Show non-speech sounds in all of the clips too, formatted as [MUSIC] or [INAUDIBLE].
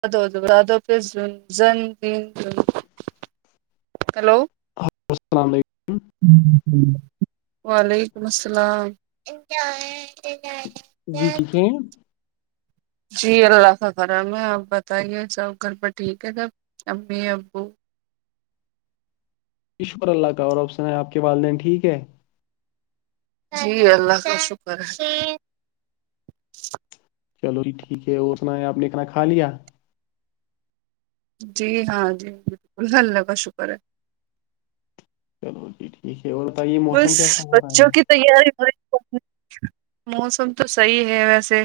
پ [UNINTELLIGIBLE] hello hello السلام علیکم وعلیکم السلام ان کیا جی ٹھیک ہے جی اللہ کا خرم ہے آپ بتائیے سب گھر پہ ٹھیک ہے سب امی ابو شکر اللہ کا اور آپشن ہے آپ کے والدین ٹھیک ہے جی اللہ کا شکر ہے چلو ج ٹھیک ہے اور اسنا آپ نے کنا کھا لیا جی ہاں جی بالکل اللہ کا شکر ہے چلو جی ٹھیک ہے اور بتائیے موسم کیسا ہو رہا ہے تو یہ موسم تو صحیح ہے ویسے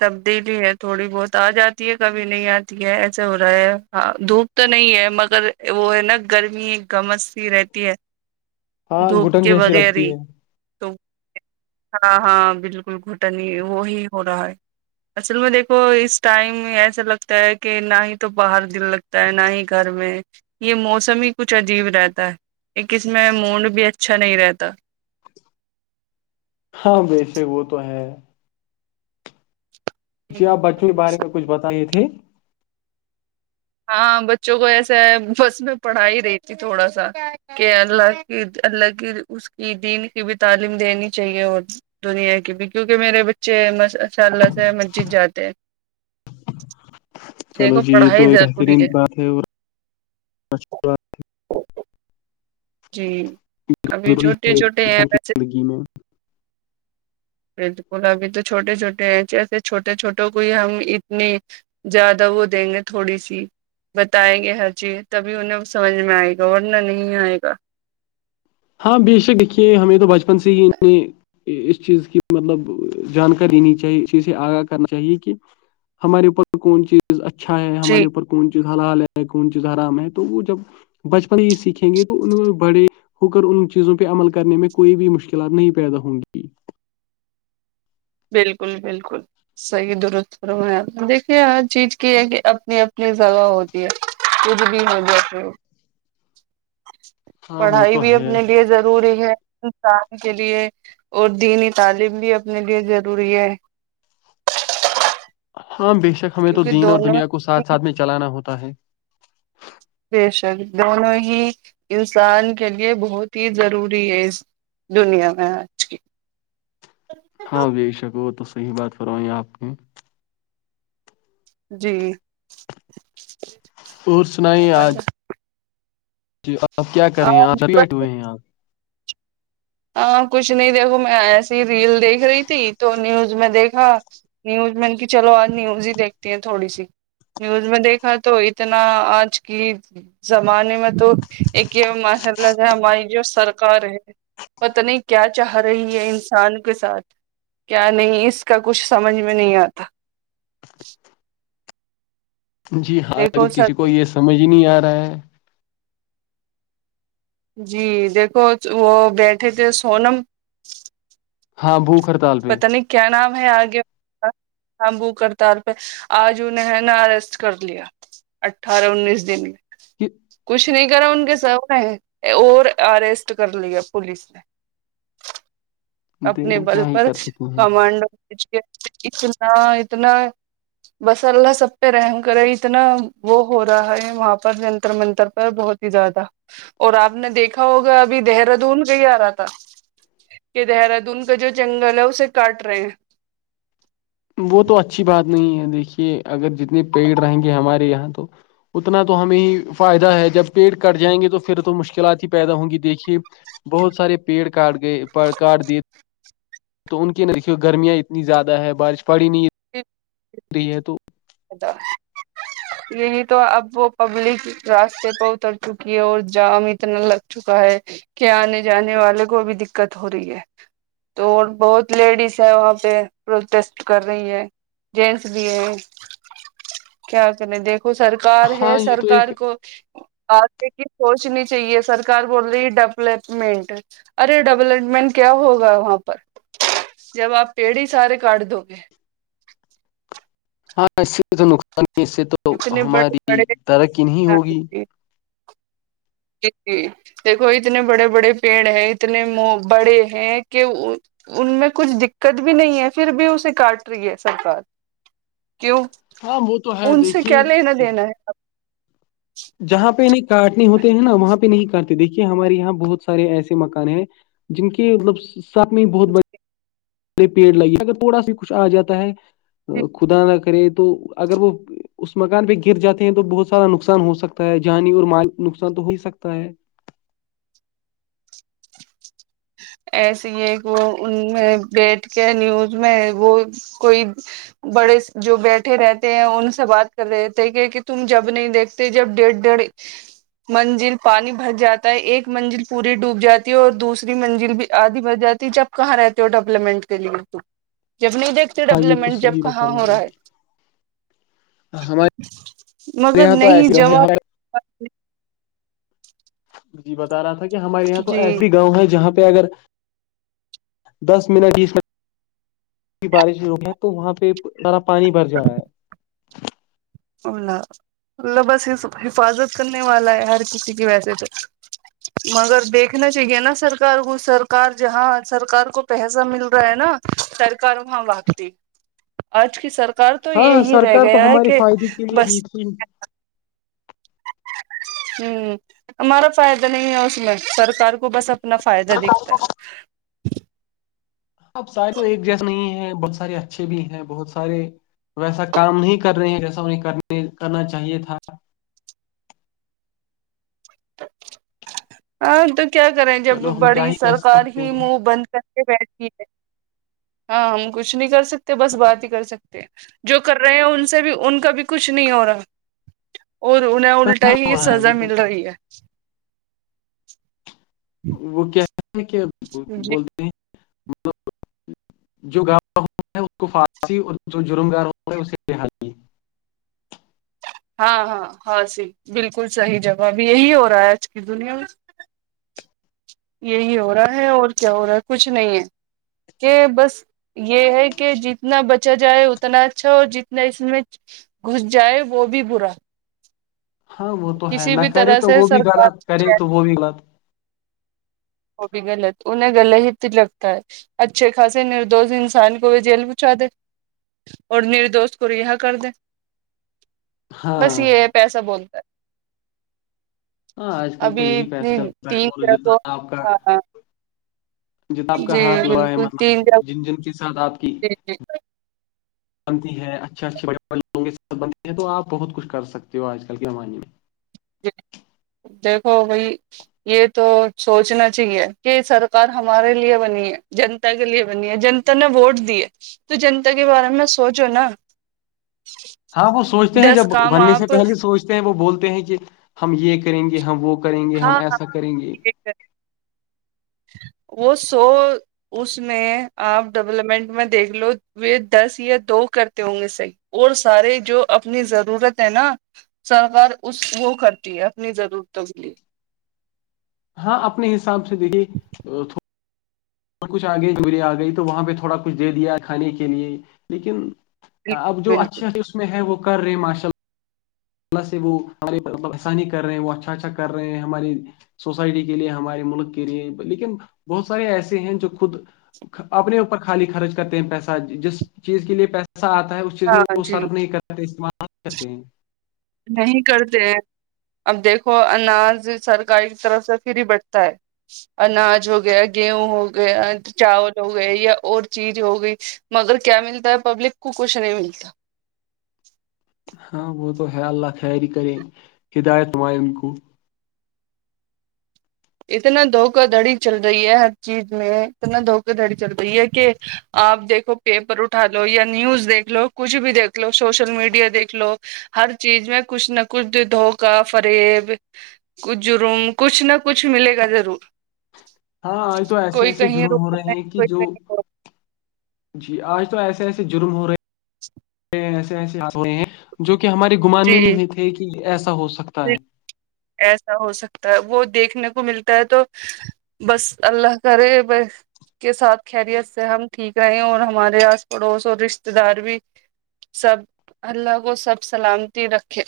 تبدیلی ہے تھوڑی بہت آ جاتی ہے کبھی نہیں آتی ہے ایسے ہو رہا ہے ہاں دھوپ تو نہیں ہے مگر وہ ہے نا گرمی ایک گمج سی رہتی ہے ہاں دھوپ گھٹن کے جیسی بغیر ہی لگتی ہے تو ہاں ہاں بالکل گھٹ نہیں وہی ہو رہا ہے اصل میں دیکھو اس ٹائم ایسا لگتا ہے کہ نہ ہی تو باہر دل لگتا ہوتا ہے نہ ہی گھر میں یہ موسم ہی کچھ عجیب رہتا ہے ایک اس میں مونڈ بھی اچھا نہیں رہتا ہاں ویسے وہ تو ہے جی آپ بچوں کے بارے میں کچھ بتائیے تھے ہاں بچوں کو ایسا ہے بس میں پڑھائی ہی رہی ت تھوڑا سا کہ اللہ کی اللہ کی اس کی دین کی بھی تعلیم دینی چاہیے اور دنیا کی بھی کیونکہ میرے بچےاء اللہ سے مسجد جاتے ہیں چلو دیکھو جی یہ تو پڑھائی ضروری بہترین بات ہے اور جی ابھی ضروری چھوٹے ہے ایک چھوٹے ہیں انسان کی ویسے زندگی میں بالکل ابھی تو چھوٹے چھوٹے ہیں جیسے چھوٹے چھوٹوں کوئی ہم اتنی زیادہ وہ دیں گے تھوڑی سی بتائیں گے ہر چیز تبھی انہیں سمجھ میں آئے گا ورنہ نہیں آئے گا ہاں بے شک دیکھیے ہمیں تو بچپن سے ہی اس چیز کی مطلب جانکاریینی چاہیے اس چیز سے آگاہ کرنا چاہیے کہ ہمارے اوپر کون چیز اچھا ہے جی ہمارے اوپر کون چیز ہلال ہے کون چیز ہرام ہے تو وہ جب بچپن ہی سیکھیں گے تو انوں بڑے ہو کر ان چیزوں پہ عمل کرنے میں کوئی بھی مشکلات نہیں پیدا ہوں گی بالکل بالکل صحیح درستوں میں دیکھیے ہر چیز کی ہے کہ اپنی اپنی جگہ ہوتی ہے کود بھی ہو جیسے ہاں وہ پڑھائی تو بھی ہے اپنے لیے ضروری ہے انسان کے لیے اور دینی تعلیم بھی اپنے لیے ضروری ہے ہاں بےشک ہمیں تو کیونکہ دین اور دونوں دنیا کو ساتھ ساتھ میں چلانا ہوتا ہے [UNINTELLIGIBLE] بےشک دونوں ہی انسان کے لیے بہت ہی ضروری ہے دنیا میں کی ہاں بےشک وہ تو صحیح بات فرمائی آپ کی جی اور سنائی آج جی آپ کیا کر رہے ہیں آ آپ بیٹ بس ہوئے ہیں آپ ہاں کچھ نہیں دیکھو میں ایسی ریل دیکھ رہی تھی تو نیوز میں دیکھا نیوز میں نے کی چلو آج نیوز ہی دیکھتی ہیں تھوڑی سی نیوز میں دیکھا تو اتنا آج کی زمانے میں تو ایک یہ ماشاء اللہ ج ہماری جو سرکار ہے پت نہیں کیا چاہ رہی ہے انسان کے ساتھ کیا نہیں اس کا کچھ سمجھ میں نہیں آتا جی ہاں تو دیکھو کسی سر کو یہ سمجھ ہی نہیں آ رہا ہے جی دیکھو وہ بیٹھے تھے سونم ہاں بو خر پت نہیں کیا نام ہے آگے تمبو کرتار پہ آج انہیں ہے نا اریسٹ کر لیا اٹھارہ انیس دن میں کچھ نہیں کرا ان کے س نے اور اریسٹ کر لیا پولیس نے اپنے دیکھو بل کیا ہی پر کر سکتے ہیں کمانڈو کے اتنا اتنا [INAUDIBLE] بس اللہ سب پہ رحم کرے اتنا وہ ہو رہا ہے وہاں پر جنتر منتر پر بہت زیادہ اور آپ نے دیکھا ہوگا ابھی دہرادون گ ہی آ رہا تھا کہ دہرادون کا جو جنگل ہے اسے کاٹ رہے ہیں وہ تو اچھی بات نہیں ہے دیکھیے اگر جتنے پیڑ رہیں گے ہمارے یہاں تو اتنا تو ہمیں ہی فائدہ ہے جب پیٹ کٹ جائیں گے تو پھر تو مشکلات ہی پیدا ہوں گی دیکھیے بہت سارے پیڑ کاٹ گئے کاٹ دی تو ان کی دیکھیے گرمیاں اتنی زیادہ ہے بارش پڑی نہیں ایک [INAUDIBLE] کرری ہے تو [INAUDIBLE] ا تو [INAUDIBLE] یہی تو اب وہ پبلک راستے پر اتر چکی ہے اور جام اتنا لگ چکا ہے کہ آنے جانے والے کو بھی دقت ہو رہی ہے تو بہت لیڈیز ہے وہاں پہ پروٹیسٹ کر رہی ہے جینٹس بھی ہیں کیا کریں دیکھو سرکار ہے ہاں یہ تو سرکار ایک کو آ کی سوچنی چاہیے سرکار بول رہی ہے ڈیولپمنٹ ارے ڈیولپمنٹ کیا ہوگا وہاں پر جب آپ پیڑ ہی سارے کاٹ دو گے ہاں اس سے تو نقصان اس سے تو اتنے بڑے ہماری ترقی نہیں ہوگی [INAUDIBLE] جی جی دیکھو اتنے بڑے بڑے پیڑ ہیں اتنے بڑے ہیں کہ ان میں کچھ دقت بھی نہیں ہے پھر بھی اسے کاٹ رہی ہے سرکار کیوں ہاں وہ تو ہے ان سے کیا دیکھیے لینا دینا ہے جہاں پہ انہیں کاٹنے ہوتے ہیں نا وہاں پہ نہیں کاٹتے دیکھیے ہمارے یہاں بہت سارے ایسے مکان ہیں جن کی مطلب سپ میں بہت بڑی پیڑ لگے اگر تھوڑا سا کچھ آ جاتا ہے خدا نہ کرے تو اگر وہ اس مکان پہ گر جاتے ہیں تو بہت سارا نقصان ہو سکتا ہے جانی اور مال نقصان تو ہو ہی سکتا ہے ایسے ہے کہ وہ ان میں بیھ کے نیوز میں وہ کوئی بڑے جو بیٹھے رہتے ہیں ان سے بات کر رہتے کہ کہ تم جب نہیں دیکھ ت جب ڈیھ ڈیھ [INAUDIBLE] منزل پانی بھر جاتا ہے ایک منزل پوری ڈوب جاتی ہے اور دوس منزل بھی آدھی بن جاتی جب کہاں رہتے ہو ڈیولپمنٹ کے لیے تو جب نہیں دیکھ ہاں یہ تو ڈیولپمنٹ جب صحیح بات کہاں ہو فرمائیے رہا ہے ہمارے مگر یہاں تو نہیں ایسے جواب جی بتا رہا تھا کہ ہمارے یہاں تو جی ایسی گاؤں ہے جہاں پہ اگر دس منٹ بیس من بارش رک ہے تو وہاں پہ برا پانی بھر جا رہا ہے الہ اللہ بس یہ حفاظت کرنے والا ہے ہر کسی کی ویسج مگر دیکھنا چاہیے نا سرکار کو سرکار جہاں سرکار کو پیسہ مل رہا ہے نا سرکار وہاں واقتی آج کی سرکار تو ہاں یہی رہ سرکار تو گیا ہے ہمارے کہ فائدے کے لیے بھی بس تھی ہوں ہمارا فائدہ نہیں ہے اس میں سرکار کو بس اپنا فائدہ دکھتا ہے اب سا تو ایک جیسا نہیں ہے بہت سارے اچھے بھی ہیں بہت سارے ویسا کام نہیں کر رہے ہیں جیسا انہیں کرنے کرنا چاہیے تھا ہاں تو کیا کریں جب چلو ہم کیا بڑی ہی کہہ سرکار سکتے ہی ہیں بن کر بیٹھی ہے ہاں ہم کچھ نہیں کر سکتے بس بات ہی کر سکتے جو کر رہے ہیں ان سے بھی ان کا بھی کچھ نہیں ہو رہا اور انہیں الٹا کہاں ہی ہو رہا ہے سزا وہ تو مل رہی ہے وہ کہتے ہیں کیا جی بولتے ہیں جو گا ہوا ہے اس فارسی اور جو جرم گا رہا ہوا ہے اسی ہاں ہاں ہاں صیح بالکل صحیح جگہ اب یہی ہو رہا ہے آج کی دنیا میں یہی ہو رہا ہے اور کیا ہو رہا ہے کچھ نہیں ہے کہ بس یہ ہے کہ جتنا بچا جائے اتنا اچھا اور جتنا اس میں گھس جائے وہ بھی برا ہاں وہ تو ہے کسی نہ بھی کرے طرح تو سے وہ بھی سرکار غلط کرے تو وہ بھی غلط وہ بھی غلط انہیں گغل ہی لگتا ہے اچھے خاصے نردوش انسان کو وہ جیل پہچا دے اور نیرے دوست کو رہا کر دیں ہاں بس یہ ہے پیسہ بولتا ہے ہاں آج کل تو ابھی یہی پیسہ اتنی چلتا ہے تین اور جگہ جتنا کو آپ کا ہاں جتنا آپ کا جی ہاتھ لگا ہے بالکل تین مطلب جار جن جن کے ساتھ آپ کی جی جی بنتی ہیں اچھے اچھے بڑےڑ لوگوں کے سھ بنتی ہیں تو آپ بہت کچھ کر سکتے ہو آج کل کے زمانے میں دیکھو بھائی یہ تو سوچنا چاہیے کہ سرکار ہمارے لیے بنی ہے جن کے لیے بنی ہے جنتا نے ووٹ دی ہے تو جنتا کے بارے میں سوچو نا ہاں وہ سوچتے ہیں دس جب کام بننے سے آپ پہلے سوچتے ہیں وہ بولتے ہیں کہ ہم یہ کریں گے ہم وہ کریں گے ہم ہاںاں ایسا کریں گے وہ سو اس میں آپ ڈیولپمنٹ میں دیکھ لو وہ دس یا دو کرتے ہوں گے صحیح اور سارے جو اپنی ضرورت ہے نا سرکار اس وہ کرتی ہے اپنی ضرورتوں کے لیے ہاں اپنے حساب سے دیکھیے تھا اور کچھ آ گئی آ گئی تو وہاں پہ تھوڑا کچھ دے دیا کھانے کے لیے لیکن اب جو بالکل اچھے اچ اس میں ہے وہ کر رہے ہیں ماشاء اللہ سے وہ ہم آسانی کر رہے ہیں وہ اچھا اچھا کر رہے ہیں ہماراری سوسائٹی کے لیے ہمارے ملک کے لیے لیکن بہت سارے ایسے ہیں جو خود اپنے اوپر خالی خرچ کرتے ہیں پیسہ جس چیز کے لیے پیسہ آتا ہے اس چیز میں ہاں وہ جی سرف نہیں کرتے استعمال کرتے ہیں نہیں کرتے اب دیکھو اناج سرکاری کی طرف سے پھر ہی بٹتا ہے اناج ہو گیا گیہوں ہو گیا چاول ہو گیا یا اور چیز ہو گئی مگر کیا ملتا ہے پبلک کو کچھ نہیں ملتا ہاں وہ تو ہے اللہ خی ہی کرے ہدایت مائ ان کو اتنا دھوکا دھڑی چل رہی ہے ہر چیز میں اتنا دھوکا دھڑی چل رہی ہے کہ آپ دیکھو پیپر اٹھا لو یا نیوز دیک لو کچھ بھی دیکھ لو سوشل میڈیا دیکھ لو ہر چیز میں کچھ نہ کچھ دھوکہ فریب کچھ جرم کچھ نہ کچھ کچھ ملے گا ضرور ہاں آ تو ایسے کوئی ایسے کہیں جرم رو ہو رہے رہا ہے ہیں کہ کوئی جو کہیں رو رہا جی آج تو ایسے ایسے جرم ہو رہے ہیں [INAUDIBLE] ایسے ایسے ہو ہیں جو کہ ہمارے گمان میں ہے۔ نہیں جی ہوئے تھے کہ ایسا ہو سکتا ہے ایسا ہو سکتا ہے وہ دیکھنے کو ملتا ہے تو بس اللہ کرے کے ساتھ خریت سے ہم ٹھیک رہے اور ہمارے آس پڑوس اور رشتے دار بھی سب اللہ کو سب سلامتی رکھے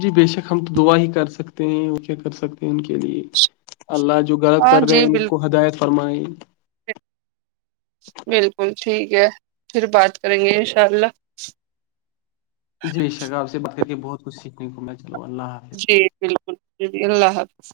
جی بےشک ہم تو دعا ہی کر سکتے ہیں اور کیا کر سکتے ہیں ان کے لیے اللہ جو غلط ہاں کر رہے جی ہیں ان کو بالکل ہدایت فرمائی بالکل ٹھیک ہے پھر بات کریں گے انشاء اللہ جی شگا آپ سے بات کر کے بہت کچھ سیکھنے کو میں چلو اللہ حافظ جی بالکل جی جی اللہ حافظ